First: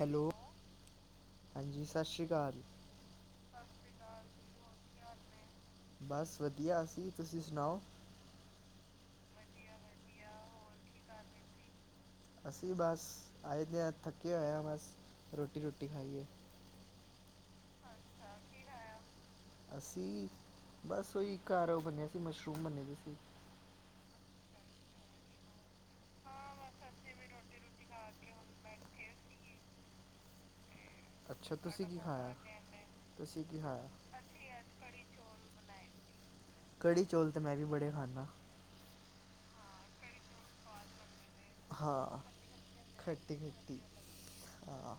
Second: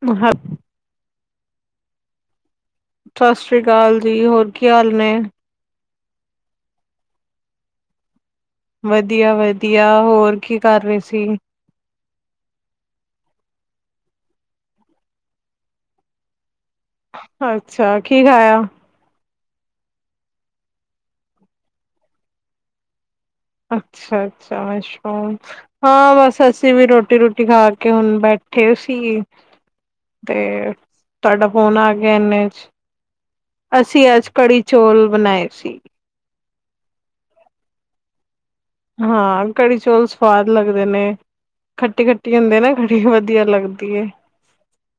Hello ਹ ਹਾਂਜੀ ਸਤਿ ਸ਼੍ਰੀ ਅਕਾਲ ਸਤਿ ਸ੍ਰੀ ਅਕਾਲ ਜੀ ਹੋਰ ਕੀ ਹਾਲ ਨੇ ਬਸ ਵਧੀਆ ਅਸੀ ਤੁਸੀਂ ਸੁਣਾਓ ਵਧੀਆ ਵਧੀਆ ਹੋਰ ਕੀ ਕਰ ਰਹੇ ਸੀ ਅਸੀਂ ਬਸ ਆਏ ਦੇ ਹਾਂ ਥੱਕੇ ਹੋਏ ਹਾਂ ਬਸ ਰੋਟੀ ਰੂਟੀ ਖਾਈਏ ਅੱਛਾ ਕੀ ਖਾਇਆ [inaudible] ਅਸੀਂ ਬਸ ਉਹੀ ਘਰ ਉਹ ਬੰਨਿਆ ਸੀ ਮਸ਼ਰੂਮ ਬੰਨੇ ਦੀ ਸੀ ਅੱਛਾ ਅੱਛਾ ਮਸ਼ਰੂਮ ਹਾਂ ਬਸ ਅਸੀਂ ਵੀ ਰੋਟੀ ਰੂਟੀ ਖਾ ਕੇ ਹੁਣ ਬੈਠੇ ਸੀ ਤੇ ਤੁਹਾਡਾ ਅੱਛਾ ਫੋਨ ਤੁਸੀਂ ਆ ਕੀ ਗਿਆ ਖਾਇਆ ਇਨੇ ਚ ਤੁਸੀਂ ਕੀ ਖਾਇਆ ਅਸੀਂ ਅੱਜ ਕੜੀ ਚੌਲ ਬਣਾਏ ਸੀ ਕੜੀ ਚੌਲ ਤੇ ਮੈਂ ਵੀ ਬੜੇ ਖਾਨਾ ਹਾਂ ਕੜੀ ਚੌਲ ਸਵਾਦ ਲੱਗਦੇ ਨੇ ਖੱਟੀ ਹਾਂ ਖੱਟੀ ਹੁੰਦੇ ਨਾ ਕੜੀ ਖੱਟੀ ਵਧੀਆ ਖੱਟੀ ਲੱਗਦੀ ਏ ਹਾਂ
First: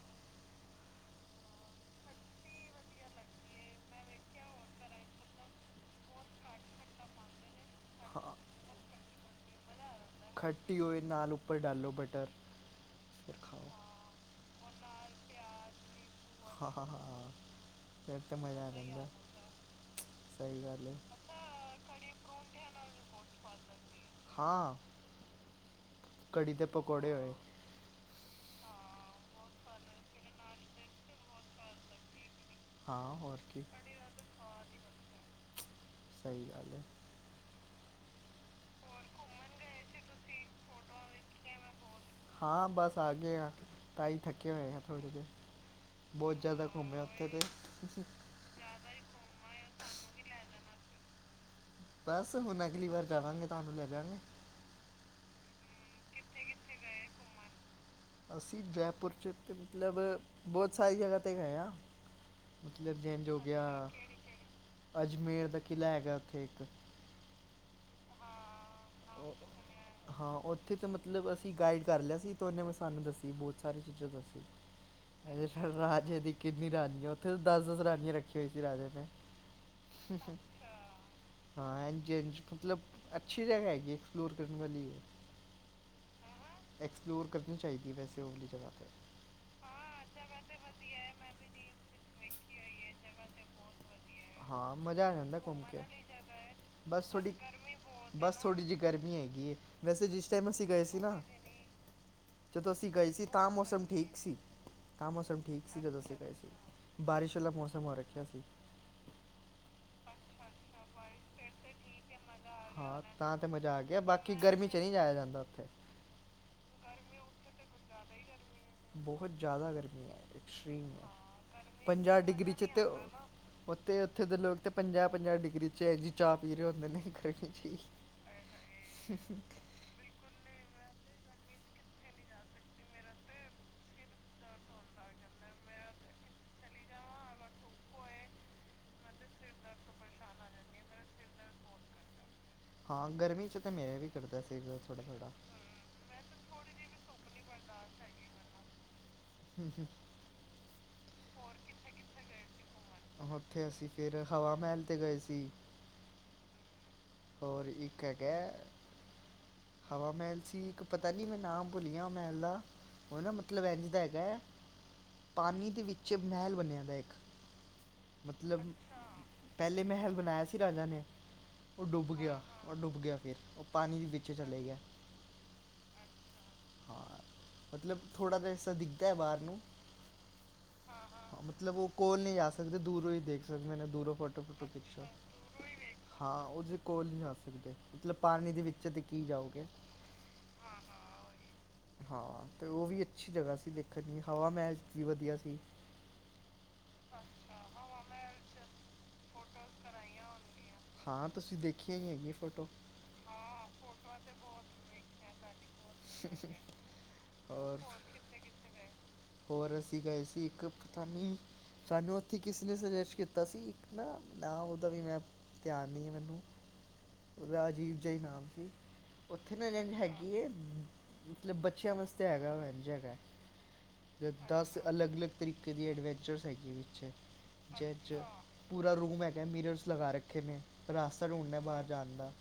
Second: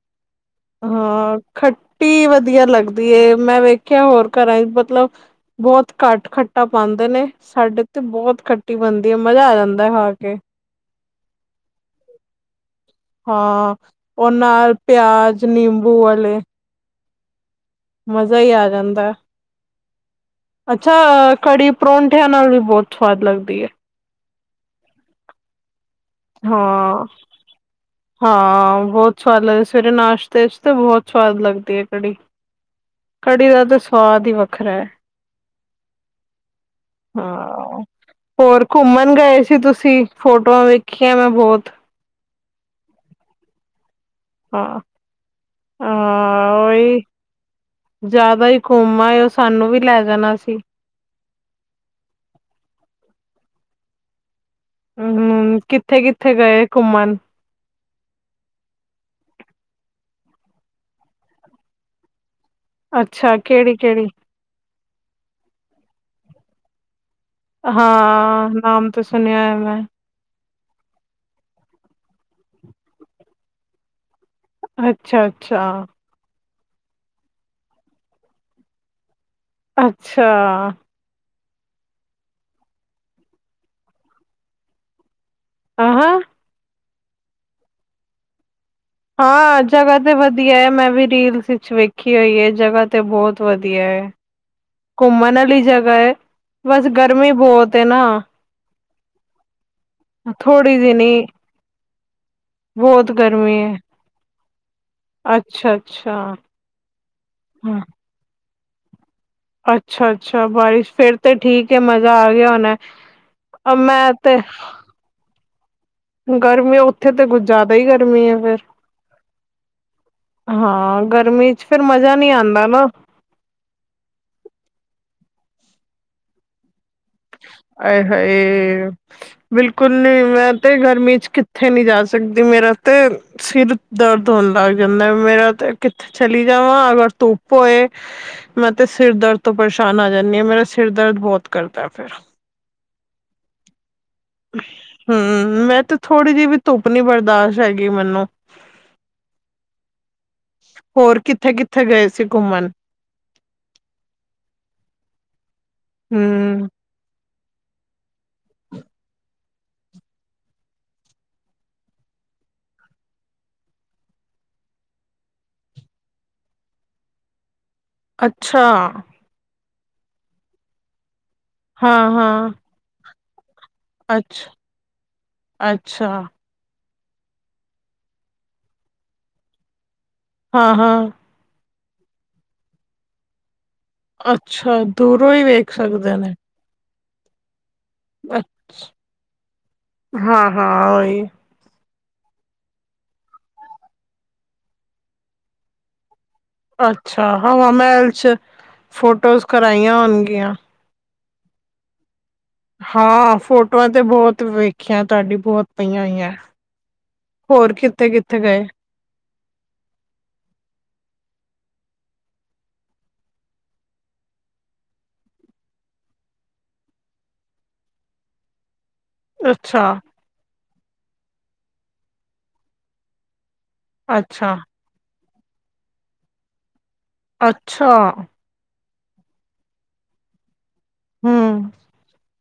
ਹਾਂ ਖ ਖਟੀ ਵਧੀਆ ਲੱਗਦੀ ਏ ਮੈਂ ਵੇਖਿਆ ਹੋਰ ਘਰਾਂ ਚ ਮਤਲਬ ਬਹੁਤ ਘੱਟ ਖੱਟਾ ਪਾਉਂਦੇ ਨੇ ਸਾਡੇ ਤੇ ਹਾਂ ਬਹੁਤ ਖੱਟੀ ਬਣਦੀ ਹੈ ਮਜ਼ਾ ਆ ਜਾਂਦਾ ਖਾ ਕੇ ਖੱਟੀ ਹੋਏ ਨਾਲ ਉਪਰ ਡਾਲੋ ਬਟਰ ਫਿਰ ਖਾਓ ਹਾਂ ਉਹ ਨਾਲ ਪਿਆਜ ਨਿੰਬੂ ਵਾਲੇ ਹਾਂ ਹਾਂ ਹਾਂ ਹਾਂ ਮਜ਼ਾ ਹੀ ਆ ਜਾਂਦਾ ਸਹੀ ਗੱਲ ਅੱਛਾ ਹੈ ਓਹ ਕੜੀ ਪਰੌਂਠਿਆਂ ਨਾਲ ਵੀ ਬਹੁਤ ਸਵਾਦ ਲੱਗਦੀ ਹੈ ਹਾਂ ਕੜੀ ਦੇ ਹਾਂ ਪਕੌੜੇ ਹੋਏ ਹਾਂ ਬਹੁਤ ਸਵਾਦ ਲੱਗਦਾ ਸਵੇਰੇ ਨਾਸ਼ਤੇਸ਼ ਤੇ ਬਹੁਤ ਸਵਾਦ ਲੱਗਦੀ ਹੈ ਕੜੀ ਹਾਂ ਹੋਰ ਕੜ੍ਹੀ ਕੀ ਦਾ ਤਾਂ ਸਵਾਦ ਹੀ ਵੱਖਰਾ ਹੈ ਸਹੀ ਗੱਲ ਹੈ ਹਾਂ ਹੋਰ ਘੁੰਮਣ ਗਏ ਸੀ ਤੁਸੀਂ ਫੋਟੋਆਂ ਵੇਖੀਆਂ ਮੈਂ ਬਹੁਤ ਹਾਂ ਬਸ ਆਗੇ ਆਂ ਤਾਂਈ ਥੱਕ ਕਿ ਹਾਂ ਹੋਏ ਆ ਥੋੜ੍ਹੇ ਜਿਹੇ ਬਹੁਤ ਹਾਂ ਜ਼ਿਆਦਾ ਘੁੰਮਿਆ ਉੱਥੇ ਤਾਂ ਤੁਸੀਂ ਘੁਮ ਆਏ ਉਹ ਸਾਨੂੰ ਵੀ ਲੈ ਜਾਣਾ ਸੀ ਬਸ ਹੁਣ ਅਗਲੀ ਵਾਰ ਜਾਵਾਂਗੇ ਤੁਹਾਨੂੰ ਲੈ ਜਾਾਂਗੇ ਹਮ ਕਿੱਥੇ-ਕਿੱਥੇ ਗਏ ਘੁੰਮਣ ਅਸੀਂ ਜੈਪੁਰ 'ਚ ਔਤੇ ਮਤਲਬ ਬਹੁਤ ਸਾਰੀ ਜਗ੍ਹਾ 'ਤੇ ਗਏ ਹਾਂ ਮਤਲਬ ਜੇਂਜ ਅੱਛਾ ਹੋ ਗਿਆ ਕਿਹੜੀ ਕਿਹੜੀ ਅਜਮੇਰ ਦਾ ਕਿਲ੍ਹਾ ਹੈਗਾ ਉੱਥੇ ਇੱਕ ਹਾਂ ਨਾਮ ਤਾਂ ਸੁਣਿਆ ਉਹ- ਹੈਗੈ ਹਾਂ ਉੱਥੇ ਤਾਂ ਮਤਲਬ ਅਸੀਂ ਗਾਈਡ ਕਰ ਲਿਆ ਸੀ ਤੇ ਉਹਨੇ ਮੈਂ ਸਾਨੂੰ ਦੱਸੀ ਬਹੁਤ ਸਾਰੀਆਂ ਚੀਜ਼ਾਂ ਅੱਛਾ ਦੱਸ ਅੱਛਾ ਰਾਜੇ ਦੀ ਕਿੰਨੀ ਰਾਨੀਆਂ ਹੈ ਉੱਥੇ ਦਸ-ਦਸ ਰਾਨੀਆਂ ਰੱਖੀ ਹੋਈ ਸੀ ਰਾਜੇ ਨੇ ਅੱਛਾ ਹਾਂ ਐਂਜ ਮਤਲਬ ਅੱਛੀ ਜਗਾ ਹੈਗੀ ਐਕਸਪਲੋਰ ਕਰਨ ਵਾਲੀ ਹੈ ਆਂ ਹ ਐਕਸਪਲੋਰ ਕਰਨੀ ਚਾਹੀਦੀ ਹੈ ਵੈਸੇ ਉਹ ਵਾਲੀ ਜਗਾ 'ਤੇ ਹਾਂ ਜਗ੍ਹਾ ਤੇ ਵਧੀਆ ਹੈ ਮੈਂ ਵੀ ਰੀਲਸ ਵਿੱਚ ਵੇਖੀ ਹੋਈ ਹੈ ਜਗ੍ਹਾ ਤੇ ਬਹੁਤ ਵਧੀਆ ਹੈ ਹਾਂ ਮਜ਼ਾ ਆ ਘੁੰਮਣ ਜਾਂਦਾ ਵਾਲੀ ਘੁੰਮ ਕੇ ਜਗ੍ਹਾ ਹੈ ਬਸ ਗਰਮੀ ਥੋੜੀ ਬਹੁਤ ਹੈ ਨਾ ਬਸ ਥੋੜ੍ਹੀ ਜਿਹੀ ਗਰਮੀ ਹੈਗੀ ਹੈ ਵੈਸੇ ਜਿਸ ਟਾਈਮ ਅਸੀਂ ਥੋੜ੍ਹੀ ਗਏ ਜਿਹੀ ਸੀ ਨਾ ਨੀ [unintelligible] ਜਦੋਂ ਅਸੀਂ ਗਏ ਬਹੁਤ ਸੀ ਤਾਂ ਗਰਮੀ ਹੈ ਮੌਸਮ ਠੀਕ ਸੀ ਤਾਂ ਮੌਸਮ ਠੀਕ ਅੱਛਾ ਸੀ ਜਦੋਂ ਅਸੀਂ ਅੱਛਾ ਗਏ ਸੀ ਬਾਰਿਸ਼ ਵਾਲਾ ਹਾਂ ਮੌਸਮ ਹੋ ਰੱਖਿਆ ਸੀ ਅੱਛਾ-ਅੱਛਾ ਬਾਰਿਸ਼ ਫੇਰ ਤੇ ਠੀਕ ਹੈ ਮਜ਼ਾ ਆ ਗਿਆ ਹੋਣਾ ਹਾਂ ਤਾਂ ਤੇ ਮਜ਼ਾ ਆ ਗਿਆ ਮੈਂ ਬਾਕੀ ਤੇ ਗਰਮੀ 'ਚ ਨਹੀਂ ਜਾਇਆ ਜਾਂਦਾ ਉੱਥੇ ਗਰਮੀ ਉੱਥੇ ਤਾਂ ਕੁਝ ਜ਼ਿਆਦਾ ਹੀ ਗਰਮੀ ਐ ਫੇਰ ਬਹੁਤ ਜ਼ਿਆਦਾ ਗਰਮੀ ਐ ਐਕਸਟ੍ਰਰੀਮ ਹਾਂ ਗਰਮੀ ਹੈ ਚ ਫੇਰ ਮਜ਼ਾ ਪੰਜਾਹ ਨਹੀਂ ਡਿਗਰੀ ਆਂਦਾ 'ਚ ਤੇ ਨਾ ਉੱਥੇ-ਉੱਥੇ ਦੇ ਲੋਕ ਤਾਂ ਪੰਜਾਹ-ਪੰਜਾਹ ਡਿਗਰੀ 'ਚ ਏਹੋ ਜੀ ਚਾਹ ਪੀ ਰਹੇ ਹੁੰਦੇ ਨੇ ਗਰਮੀ 'ਚ ਹੀ। ਆਏ ਹਾਏ ਬਿਲਕੁਲ ਕਲਿ ਮੈਂ ਤੇ ਗਰਮੀ ਚ ਕਿੱਥੇ ਨੀ ਜਾ ਸਕਦੀ ਮੇਰਾ ਤੇ ਸਿਰ ਦਰਦ ਹੋਣ ਲੱਗ ਜਾਂਦਾ ਮੇਰਾ ਤੇ ਕਿੱਥੇ ਚਲੀ ਜਾਵਾਂ ਅਗਰ ਧੁੱਪ ਹੋਏ ਮੈਂ ਤੇ ਸਿਰ ਦਰਦ ਤੋਂ ਪਰੇਸ਼ਾਨ ਆ ਜਾਂਦੀ ਹਾਂ ਮੇਰਾ ਸਿਰ ਦਰਦ ਬਹੁਤ ਕਰਦਾ ਫੇਰ ਹਾਂ ਗਰਮੀ ਚ ਤਾਂ ਮੇਰੇ ਵੀ ਕਰਦਾ ਸੀ ਥੋੜਾ ਹੂੰ, ਥੋੜਾ ਮੈਂ ਤੇ ਥੋੜ੍ਹੀ ਜਿਹੀ ਵੀ ਧੁੱਪ ਨੀ ਬਰਦਾਸ਼ਤ ਹੈਗੀ ਮੈਨੂੰ ਹੂੰ ਹੂੰ ਹੋਰ ਕਿੱਥੇ-ਕਿੱਥੇ ਗਏ ਸੀ ਘੁੰਮਣ ਉੱਥੇ ਅਸੀਂ ਫਿਰ ਹਵਾ ਮਹਿਲ 'ਤੇ ਗਏ ਸੀ ਹੂੰ ਹੋਰ ਇੱਕ ਹੈਗੈ ਹਵਾ ਮਹਿਲ ਸੀ ਇੱਕ ਪਤਾ ਨੀ ਮੈਂ ਨਾਮ ਭੁੱਲ ਗਿਆ ਮਹਿਲ ਦਾ ਉਹ ਨਾ ਮਤਲਬ ਇੰਝ ਦਾ ਹੈਗਾ ਆ ਪਾਣੀ ਦੇ ਵਿੱਚ ਮਹਿਲ ਬਨਿਆ ਦੈ ਇੱਕ ਮਤਲਬ ਅੱਛਾ, ਪਹਿਲੇ ਮਹਿਲ ਬਣਾਇਆ ਸੀ ਰਾਜਾ ਨੇ ਉਹ ਡੁੱਬ ਗਿਆ ਹਾਂ-ਹਾਂ, ਓ ਡੁੱਬ ਗਿਆ ਫਿਰ ਉਹ ਪਾਣੀ ਦੇ ਵਿੱਚੇ ਅੱਛ ਚਲੇ ਗਿਆ ਅੱਛਾ, ਹਾਂ ਮਤਲਬ ਥੋੜ੍ਹਾ ਤਾਂ ਹਿੱਸਾ ਦਿਖਦਾ ਬਾਹਰ ਨੂੰ ਹਾਂ-ਹਾਂ ਹਾਂ ਮਤਲਬ ਉਹ ਕੋਲ ਨਹੀਂ ਜਾ ਸਕਦੇ ਦੂਰੋਂ ਹੀ ਦੇਖ ਸਕਦੇ ਨੇ ਦੂਰੋਂ ਫੋਟੋ-ਫੋਟੋ ਅੱਛਾ ਖਿਚੋ ਦੂਰੋਂ ਹੀ ਵੇਖ ਸਕਦੇ ਹਾਂ ਓਦੇ ਕੋਲ ਨਹੀਂ ਜਾ ਸਕਦੇ ਮਤਲਬ ਅਛ ਪਾਣੀ ਦੇ ਵਿੱਚ ਤੇ ਕੀ ਜਾਓਗੇ ਹਾਂ-ਹਾਂ ਓਹੀ ਹਾਂ, ਤੇ ਉਹ ਵੀ ਅੱਛੀ ਜਗ੍ਹਾ ਸੀ ਦੇਖਣ ਦੀ, ਹਵਾ ਮਹਿਲ ਵੀ ਵਧੀਆ ਸੀ। ਅੱਛਾ, ਹਵਾਾਂ ਮਹਿਲ ਚ ਫੋਟੋਜ਼ ਕਰਾਈਆਂ ਹੋਣਗੀਆਂ। ਹਾਂ, ਤੁਸੀਂ ਦੇਖੀਆਂ ਹੈਗੀ ਫੋਟੋ। ਹਾਂ, ਫੋਟੋਆਂ ਤੇ ਬਹੁਤ ਵੇਖੀਆਂ ਤੁਹਾਡੀ ਬਹੁਤ। ਪਈਆਂ ਹੋਈਆਂ ਔਰ ਹੋਰ ਕਿੱਥੇ ਕਿੱਥੇ ਗਏ। ਹੋਰ, ਅਸੀਂ ਗਏ ਸੀ ਇੱਕ ਪਤਾ ਨੀ। ਸਾਨੂੰ, ਉੱਥੇ ਕਿਸੇ ਨੇ ਸਜੈਸ਼ਟ ਕੀਤਾ ਸੀ ਇੱਕ ਨਾ ਨਾ ਉਹਦਾ ਵੀ ਧਿਆਨ ਨਹੀਂ ਮੈਨੂੰ। ਰਾਜੀਵ ਜਾ ਈ ਨਾਮ ਸੀ ਉੱਥੇ ਨਾ ਅੱਛਾ, [unintelligible] ਹੈਗੇ ਇਹ, ਮਤਲਬ ਬੱਚਿਆਂ ਵਸਤੇ ਹੈਗਾ ਵਾ [unintelligible] ਅੱਛਾ, ਦਸ। ਅਲੱਗ ਅਲੱਗ, ਤਰੀਕੇ ਦੀ ਐਡਵੈਂਚਰਸ ਹੈਗੀਆਂ ਵਿੱਚ ਅੱਛਾ, ਜਿਹਦੇ ਚ। ਪੂਰਾ ਰੂਮ ਹੈਗਾ ਮਿਰਰਸ ਲਗਾ ਰੱਖੇ ਨੇ ਰਾਸਤਾ ਡੂਂਢਨਾ ਹੂੰ, ਬਾਹਰ ਜਾਣ ਦਾ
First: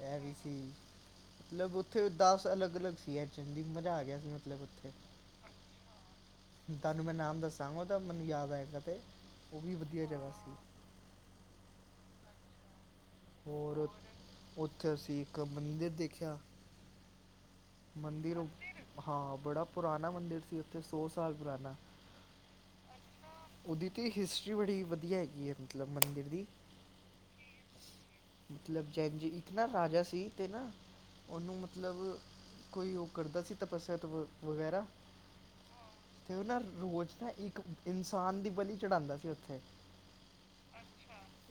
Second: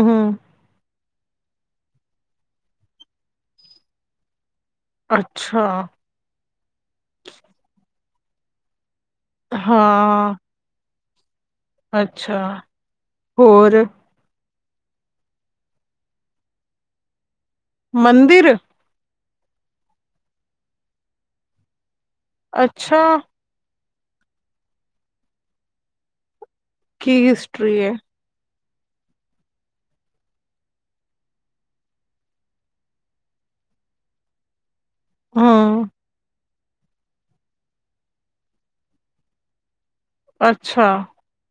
ਇਹ ਵੀ ਸੀ। ਮਤਲਬ ਉੱਥੇ ਦੱਸ ਅਲੱਗ ਅਲੱਗ ਸੀ ਐਚ ਏਂਦੀ ਮਜ਼ਾ ਆ ਗਿਆ ਸੀ ਮਤਲਬ ਉੱਥੇ। ਅੱਛਾ। ਤੁਹਾਨੂੰ ਮੈਂ ਨਾਮ ਦੱਸਾਂਗਾ ਓਹਦਾ ਮੈਨੂੰ ਯਾਦ ਆਏਗਾ ਤੇ ਉਹ ਵੀ ਵਧੀਆ ਜਗ੍ਹਾ ਹਾਂ, ਸੀ। ਅੱਛਾ। ਹੋਰ ਓਥੇ ਅਸੀਂ ਇੱਕ ਮੰਦਿਰ ਦੇਖਿਆ। ਮੰਦਿਰ ਹਾਂ ਬੜਾ ਪੁਰਾਣਾ ਮੰਦਿਰ ਸੀ ਉੱਥੇ ਸੌ ਸਾਲ ਪੁਰਾਣਾ ਅੱਛਾ ਉਹਦੀ ਤਾਂ ਹਿਸਟਰੀ ਬੜੀ ਵਧੀਆ ਹੈਗੀ ਐ ਮਤਲਬ ਮੰਦਿਰ ਦੀ ਕੀ ਹਿਸਟਰੀ ਐ ਮਤਲਬ ਜੈਨ ਜੀ ਇੱਕ ਨਾ ਰਾਜਾ ਸੀ ਤੇ ਨਾ। ਉਹਨੂੰ ਮਤਲਬ ਕੋਈ ਉਹ ਕਰਦਾ ਸੀ ਤਪੱਸਿਆ ਵਗੈਰਾ। ਹਾਂ। ਤੇ ਨਾਂ ਰੋਜ਼ ਨਾਂ ਇੱਕ ਇਨਸਾਨ ਦੀ ਬਲੀ ਚੜਾਂਦਾ ਸੀ ਉੱਥੇ। ਅੱਛਾ।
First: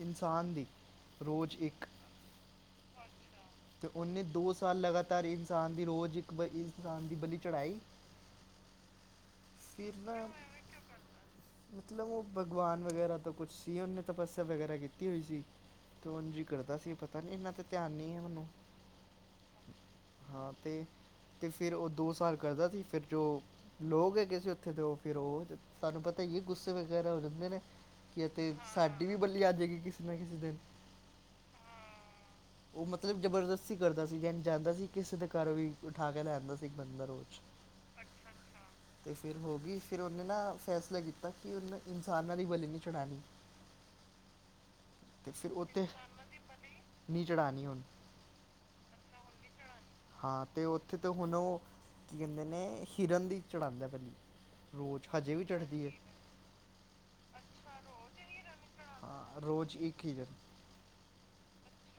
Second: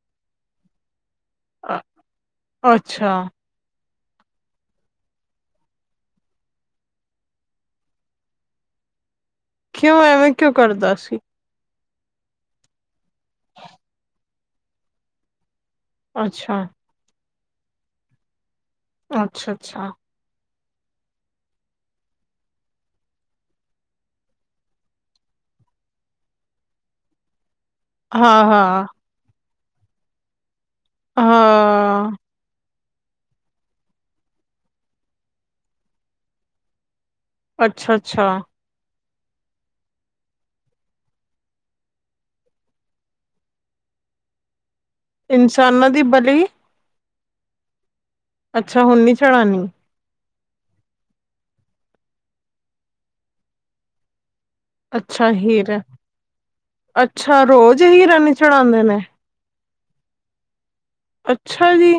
ਇਨਸਾਨ ਦੀ ਰੋਜ ਅ ਅੱਛਾ। ਤੇ ਉਹਨੇ ਦੋ ਸਾਲ ਲਗਾਤਾਰ ਇਨਸਾਨ ਦੀ ਰੋਜ਼ ਇੱਕ ਇਨਸਾਨ ਦੀ ਬਲੀ ਚੜ੍ਹਾਈ। ਫੇਰ ਕਿਉਂ ਨਾ ਐਵੇਂ ਕਿਉਂ ਕਰਦਾ ਸੀ? ਮਤਲਬ, ਉਹ ਭਗਵਾਨ ਵਗੈਰਾ ਤੋਂ ਕੁਛ ਸੀ, ਉਹਨੇ ਤਪੱਸਿਆ ਵਗੈਰਾ ਕੀਤੀ ਹੋਈ ਸੀ, ਤੇ ਉਂਜੀ ਅੱਛਾ, ਅਸੀਂ ਪਤਾ ਨੀ ਇਹਨਾ ਤੇ ਧਿਆਨ ਨੀ ਹੈ ਮੈਨੂੰ। ਅੱਛਾ, ਅੱਛਾ ਹਾਂ ਤੇ, ਤੇ ਫਿਰ ਉਹ ਦੋ ਸਾਲ ਕਰਦਾ ਸੀ, ਫਿਰ ਜੋ ਲੋਗ ਹੈਗੇ ਸੀ ਉੱਥੇ ਤੇ ਉਹ ਫਿਰ ਉਹ ਤੁਹਾਨੂੰ ਪਤਾ ਈ ਏ ਗੁੱਸੇ ਵਗੈਰਾ ਹੋ ਜਾਂਦੇ ਨੇ। ਕੀ ਅਤੇ ਹਾਂ-ਹਾਂ, ਸਾਡੀ ਵੀ ਬਲੀ ਆ ਜੇਗੀ ਕਿਸੇ ਨਾ ਕਿਸੇ ਦਿਨ। ਹਾਂ ਉਹ ਮਤਲਬ ਜਬਰਦਸਤੀ ਕਰਦਾ ਸੀ, ਜੈਂਜ ਜਾਂਦਾ ਸੀ ਕਿਸੇ ਦੇ ਘਰ ਵੀ, ਉਠਾ ਕੇ ਲੈ ਅਂਦਾ ਸੀ ਇੱਕ ਬੰਦਾ ਰੋਜ। ਅੱਛਾ, ਅੱਛਾ। ਤੇ ਫਿਰ ਹੋ ਗਈ, ਫਿਰ ਉਹਨੇ ਨਾ ਫੈਸਲਾ ਕੀਤਾ, ਕਿ ਉਹਨੇ ਇਨਸਾਨਾਂ ਦੀ ਬਲੀ ਨਹੀਂ ਚੜ੍ਹਾਣੀ। ਤੇ, ਫਿਰ ਉਥੇ, ਇਨਸਾਨਾਂ ਦੀ ਬਲੀ ਨੀਂਹ ਚੜ੍ਹਾਣੀ ਹੁਣ। ਅੱਛਾ, ਹੁਣ ਨੀ ਚੜਾਣੀ। ਹਾਂ, ਤੇ, ਉੱਥੇ ਤੇ ਹੁਣ ਉਹ, ਕੀ ਕਹਿੰਦੇ ਨੇ ਹਿਰਨ ਦੀ ਚੜ੍ਹਾਂਦਾ ਐ ਬਲੀ। ਰੋਜ਼ ਅੱਛਾ ਹਜੇ ਵੀ ਠੀਕ ਐ, ਚੜਦੀ ਹੈ ਅੱਛਾ ਰੋਜ਼ ਹੀਰਨ ਹੀ ਚੜਾਂਦੇ ਨੇ। ਹਾਂ ਰੋਜ਼ ਇੱਕ ਹੀਰਨ। ਅੱਛਾ ਜੀ।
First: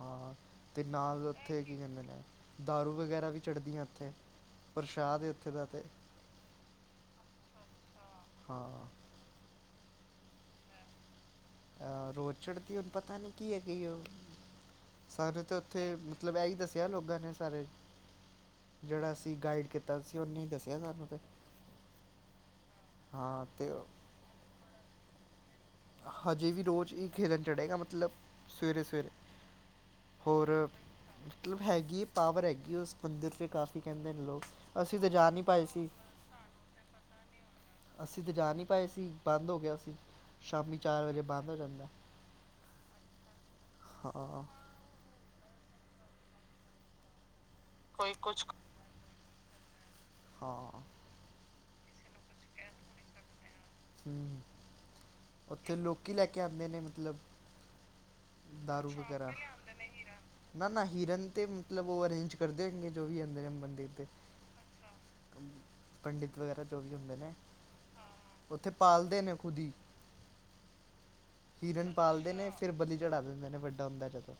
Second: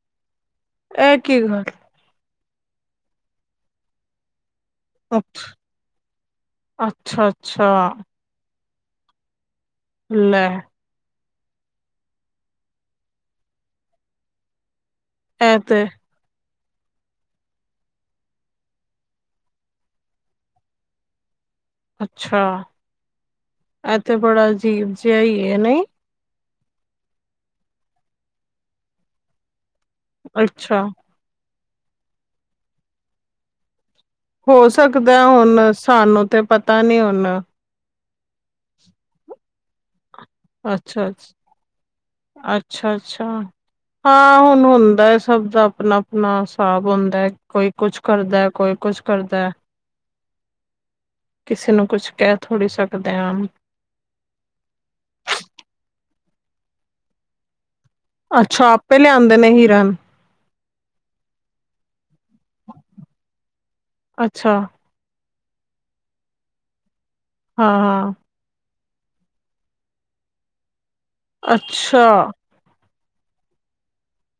ਹਾਂ, ਤੇ ਇਹ ਨਾਲ ਉੱਥੇ ਗੱਲ ਕੀ ਕਹਿੰਦੇ ਨੇ, ਦਾਰੂ ਵਗੈਰਾ ਵੀ ਚੜ੍ਹਦੀਆਂ ਉੱਥੇ। ਪ੍ਰਸ਼ਾਦ ਏ ਉੱਥੇ ਦਾ ਤੇ, ਅੱਛਾ-ਅੱਛਾ ਹਾਂ। ਲੈ ਅ, ਰੋਜ਼ ਚੜ੍ਹਦੀ, ਹੁਣ ਪਤਾ ਨੀ ਕੀ ਹੈਗੀ ਉਹ, ਸਾਰੇ ਤਾਂ ਇਹ ਤੇ ਓਥੇ ਮਤਲਬ ਇਹ ਈ ਦੱਸਿਆ ਲੋਕਾਂ ਨੇ ਸਾਰੇ ਜਿਹੜਾ ਅਸੀ ਗਾਈਡ ਕੀਤਾ ਸੀ ਉਹਨੇ ਈ ਦੱਸਿਆ ਸਾਨੂੰ ਤੇ ਅੱਛਾ ਹਾਂ ਅਤੇ ਐ ਤੇ ਬੜਾ ਅਜੀਬ ਜਿਹਾ ਈ ਏ ਨਹੀਂ ਹਜੇ ਵੀ ਰੋਜ਼ ਇਕ ਹੀਰਨ ਚੜ੍ਹੇਗਾ ਮਤਲਬ ਸਵੇਰੇ ਸਵੇਰੇ ਹੋਰ ਅੱਛਾ ਮਤਲਬ ਹੈਗੀ ਪਾਵਰ ਹੈਗੀ ਉਸ ਮੰਦਿਰ 'ਤੇ ਕਾਫੀ ਕੀ ਕਹਿੰਦੇ ਨੇ ਲੋਕ ਹੋ ਅਸੀਂ ਤੇ ਸਕਦਾ ਜਾ ਨੀ ਪਾਏ ਹੁਣ ਸੀ। ਸਾਨੂੰ ਤੇ ਪਤਾ ਨੀ ਹੁਣ ਅਸੀਂ ਤੇ ਜਾ ਨਹੀਂ ਪਾਏ ਸੀ ਬੰਦ ਹੋ ਗਿਆ ਸੀ। ਸ਼ਾਮੀ ਚਾਰ ਵਜੇ ਬੰਦ ਹੋ ਜਾਂਦਾ ਅੱਛਾ ਅੱਛਾ ਹਾਂ ਹੁਣ ਹੁੰਦਾ ਸਭ ਦਾ ਆਪਣਾ ਆਪਣਾ ਹਿਸਾਬ ਹੁੰਦਾ ਹੈ ਕੋਈ ਕੁਛ ਕਰਦਾ ਕੋਈ ਕੁਛ ਕਰਦਾ ਹਾਂ ਕਿਸੇ ਨੂੰ ਕੁਛ ਕਹਿ ਥੋੜ੍ਹੀ ਸਕਦੇ ਆ ਹੂੰ ਉੱਥੇ ਲੋਕੀ ਲੈ ਕੇ ਆਂਦੇ ਨੇ ਮਤਲਬ ਅੱਛਾ ਦਾਰੂ ਆਪੇ ਵਗੈਰਾ ਲਿਆਂਦੇ ਨੇ ਹਿਰਨ ਨਾ ਨਾ ਹਿਰਨ 'ਤੇ ਮਤਲਬ ਉਹ ਅਰੇਂਜ ਕਰਦੇ ਦੇਣਗੇ ਜੋ ਵੀ ਆਂਦੇ ਮੰਦਿਰ ਤੇ ਅੱਛਾ ਪੰਡਿਤ ਵਗੈਰਾ ਜੋ ਵੀ ਹੁੰਦੇ ਨੇ ਹਾਂ, ਹਾਂ ਉੱਥੇ ਪਾਲਦੇ ਨੇ ਖੁਦ ਹੀ, ਹੀਰਨ ਅੱਛਾ ਪਾਲਦੇ ਨੇ, ਫੇਰ ਬਲੀ ਚੜਾ ਦਿਂਦੇ ਨੇ, ਵੱਡਾ ਹੁੰਦਾ ਜਦੋਂ।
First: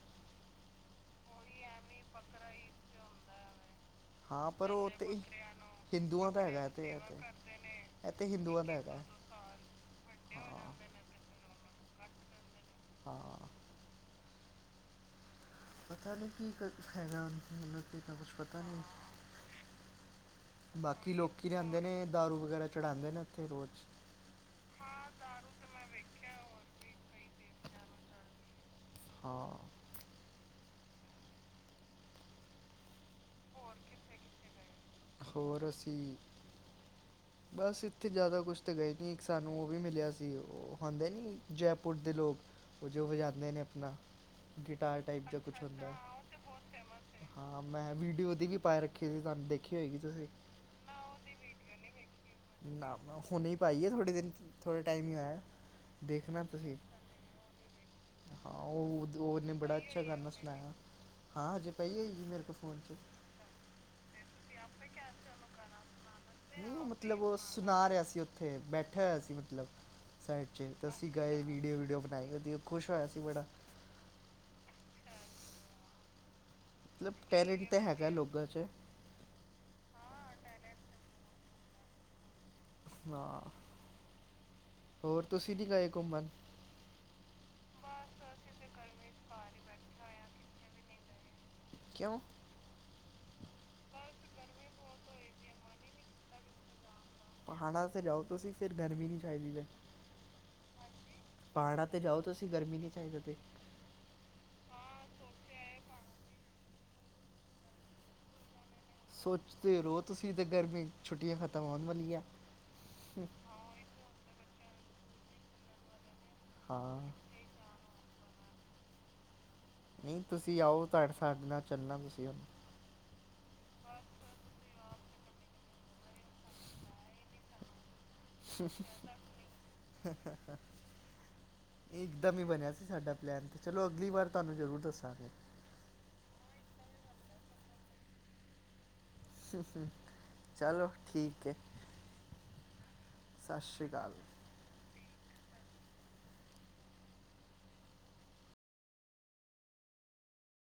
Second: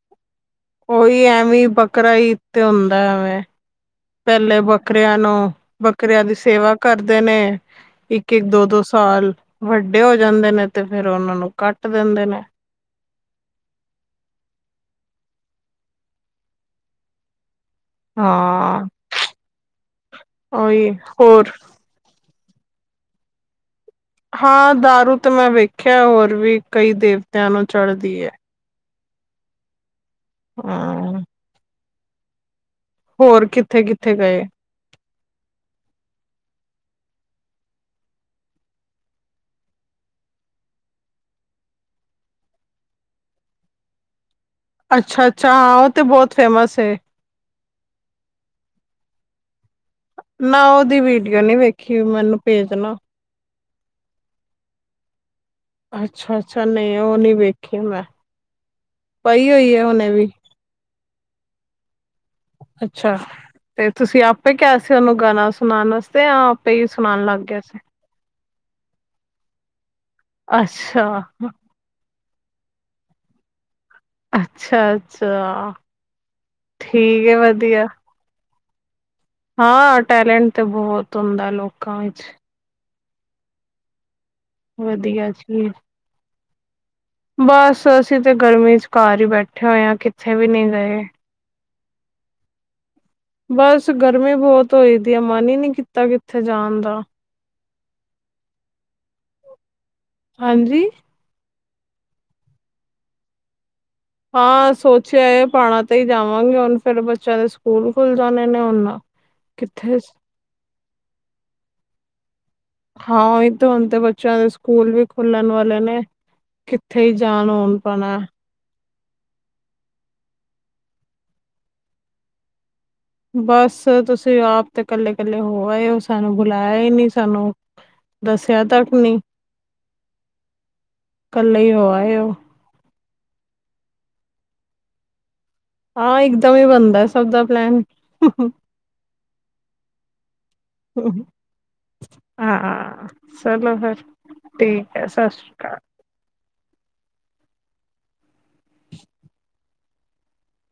ਉਹੀ ਐਵੇਂ ਈ ਬਕਰਾ ਈਦ ਤੇ ਹੁੰਦਾ ਐਵੇਂ [unintelligible] ਪਹਿਲੇ ਉਹ ਤੇ ਬੱਕਰਿਆਂ ਨੂੰ ਬੱਕਰਿਆਂ ਹਿੰਦੂਆਂ ਦੀ ਦਾ ਹੈਗਾ ਇਹ ਸੇਵਾ ਤੇ ਇਹ ਤੇ ਕਰਦੇ ਨੇ ਇਹ ਤੇ ਇੱਕ ਇੱਕ ਹਿੰਦੂਆਂ ਦੋ ਦਾ ਦੋ ਹੈਗਾ ਸਾਲ ਵੱਡੇ ਹੋ ਜਾਂਦੇ ਨੇ ਹਾਂ ਤੇ ਫੇਰ ਉਹਨਾਂ ਨੂੰ ਕੱਟ ਦਿੰਦੇ ਨੇ। [unintelligible] ਪਤਾ ਨਹੀਂ ਕੀ ਕੁਛ ਹੈਗਾ ਓਹਨਾ [unintelligible] ਇਹ ਤਾਂ ਕੁਛ ਪਤਾ ਨਹੀ, ਹਾਂ ਉਹੀ ਬਾਕੀ ਹੋਰ ਲੋਕੀ ਰਹਿੰਦੇ ਨੇ ਦਾਰੂ ਵਗੈਰਾ ਚੜਾਉਂਦੇ ਨੇ ਇੱਥੇ ਰੋਜ਼। ਹਾਂ ਦਾਰੂ ਤੇ ਮੈਂ ਵੇਖਿਆ ਹੋਰ ਵੀ ਕਈ ਦੇਵਤਿਆਂ ਨੂੰ ਚੜਦੀ ਏ। ਹਾਂ। [unintelligible] ਹੋਰ ਕਿੱਥੇ ਕਿੱਥੇ ਗਏ? ਹੋਰ ਅਸੀਂ ਬਸ ਇੱਥੇ ਜ਼ਿਆਦਾ ਕੁਛ ਤਾਂ ਗਏ ਨਹੀਂ ਇੱਕ ਸਾਨੂੰ ਉਹ ਵੀ ਮਿਲਿਆ ਸੀ ਉਹ ਹਉਂਦੇ ਨਹੀਂ ਜੈਪੁਰ ਦੇ ਲੋਗ, ਉਹ ਜੋ ਵਜਾਂਦੇ ਨੇ ਆਪਣਾ ਗਿਟਾਰ ਅੱਛਾ ਟਾਈਪ ਜਾ ਅੱਛਾ ਕੁਛ ਹਾਂ ਉਹ ਹੁੰਦਾ, ਤੇ ਬਹੁਤ ਫੇਮਸ ਹੈ ਹਾਂ ਮੈਂ ਵੀਡੀਓ ਓਦੀ ਵੀ ਪਾ ਰੱਖੀ ਹੋਈ ਤੁਹਾਨੂੰ ਦੇਖੀ ਹੋਏਗੀ ਤੁਸੀਂ? ਨਾ ਉਹਦੀ ਵੀਡੀਓ ਨੀ ਵੇਖੀ ਮੈਨੂੰ ਨਾ ਭੇਜਣਾ ਨਾ ਹੁਣੇ ਹੀ ਪਾਈ ਏ ਥੋੜ੍ਹੇ ਦਿਨ ਥੋੜ੍ਹੇ ਟਾਈਮ ਈ ਹੋਯਾ। ਅੱਛਾ ਅੱਛਾ ਨਹੀਂ ਉਹ ਨਹੀਂ ਵੇਖੀ ਮੈਂ। ਹਾਂ ਉਹ ਪਈ ਨੇ ਹੋਈ ਬੜਾ ਹੈ ਅੱਛਾ ਹੁਣੇ ਗਾਨਾ ਵੀ ਸੁਣਾਇਆ ਹਾਂ ਹਜੇ ਪਈ ਹੋਈ ਏ ਮੇਰੇ ਕੋਲ ਫੋਨ 'ਚ ਅੱਛਾ ਤੇ ਤੁਸੀਂ ਆਪੇ ਕਿਹਾ ਸੀ ਉਹਨੂੰ ਗਾਣਾ ਸੁਣਾਉਣ ਵਾਸਤੇ ਆਪੇ ਨਹੀਂ ਹੀ ਮਤਲਬ ਸੁਣਾਉਣ ਉਹ ਲੱਗ ਗਿਆ ਸੁਣਾ ਰਿਹਾ ਸੀ ਉੱਥੇ ਬੈਠਿਆ ਹੋਇਆ ਸੀ ਮਤਲਬ ਸਾਈਡ ਚ ' ਤਾਂ ਅਸੀਂ ਅੱਛਾ ਗਏ ਵੀਡੀਓ ਵੀਡੀਓ ਬਣਾਈ ਓਹਦੀ ਖੁਸ਼ ਹੋਇਆ ਸੀ ਬੜਾ। ਅੱਛਾ-ਅੱਛਾ। ਮਤਲਬ ਟੈਲੈਂਟ ਤਾਂ ਹੈਗਾ ਲੋਕਾਂ 'ਚ। ਹਾਂ ਟੈਲੈਂਟ ਤੇ ਬਹੁਤ ਹੁੰਦਾ ਲੋਕਾਂ ਵਿੱਚ। ਹਾਂ ਹੋਰ ਵਧੀਆ ਤੁਸੀਂ ਨਹੀਂ ਜੀ ਗਏ ਘੁੰਮਣ? ਬਸ ਅਸੀਂ ਤਾਂ ਗਰਮੀ 'ਚ ਘਰ ਹੀ ਬੈਠੇ ਹੋਏ ਹਾਂ ਕਿੱਥੇ ਵੀ ਨਹੀਂ ਗਏ। ਕਿਉਂ? ਬਸ ਗਰਮੀ ਬਹੁਤ ਹੋਈ ਦੀ ਆ ਮਨ ਹੀ ਨਹੀਂ ਕੀਤਾ ਕਿੱਥੇ ਜਾਣ ਦਾ। ਪਹਾੜਾਂ ਤੇ ਜਾਓ ਤੁਸੀ ਫਿਰ ਗਰਮੀ ਨਹੀ ਚਾਹੀਦੀ ਵੇ ਹਾਂਜੀ- ਪਹਾੜਾਂ ਜਾਓ ਤਾਂ ਤੁਸੀ ਗਰਮੀ ਨਹੀ ਚਾਹੀਦਾ ਤੇ ਹਾਂ ਸੋਚਿਆ ਪਹਾੜਾ ਤੇ ਹੀ ਜਾਵਾਂਗੇ ਹੁਣ ਫੇਰ ਬੱਚਿਆਂ ਦੇ ਸਕੂਲ ਖੁੱਲ ਜਾਣੇ ਨੇ ਹੁਣ ਸੋਚਦੇ ਕਿੱਥੇ ਰਹੋ ਤੁਸੀ ਤੇ ਗਰਮੀ ਛੁੱਟੀਆਂ ਖਤਮ ਹੋਣ ਵਾਲੀਆਂ ਹਾਂ ਓਹੀ ਤੇ ਹੁਣ ਤੇ ਬੱਚਿਆਂ ਦੇ ਸਕੂਲ ਵੀ ਖੁੱਲਣ ਵਾਲੇ ਨੇ ਕਿਥੇ ਹਾਂ ਹੀ ਜਾਣ ਹੁਣ। [unintelligible] ਨਹੀਂ ਤੁਸੀ ਆਓ ਤੁਹਾਡੇ ਸਾਡੇ ਨਾਲ ਚੱਲਣਾ ਤੁਸੀ ਬਸ ਤੁਸੀ ਆਪ ਤੇ ਇਕੱਲੇ ਇਕੱਲੇ ਹੋ ਆਏ ਹੋ ਸਾਨੂੰ ਬੁਲਾਇਆ ਹੀ ਨਹੀ ਸਾਨੂੰ। ਦੱਸਿਆ ਤੱਕ ਨਹੀ। [unintelligible] ਕੱਲੇ ਹੀ ਹੋ ਆਏ ਹੋ ਇੱਕਦਮ ਹੀ ਬਣਿਆ ਸੀ ਸਾਡਾ ਪਲੈਨ ਚਲੋ ਅਗਲੀ ਵਾਰ ਤੁਹਾਨੂੰ ਜ਼ਰੂਰ ਦੱਸਾਂਗੇ। ਹਾਂ ਇਕਦਮ ਹੀ ਬਣਦਾ ਸਭ ਦਾ ਪਲੈਨ- ਚਲੋ ਠੀਕ ਹੈ। ਹਾਂ ਸਤਿ ਚਲੋ ਸ਼੍ਰੀ ਫਿਰ ਅਕਾਲ। ਠੀਕ ਹੈ। ਸਤਿ ਸ਼੍ਰੀ ਅਕਾਲ।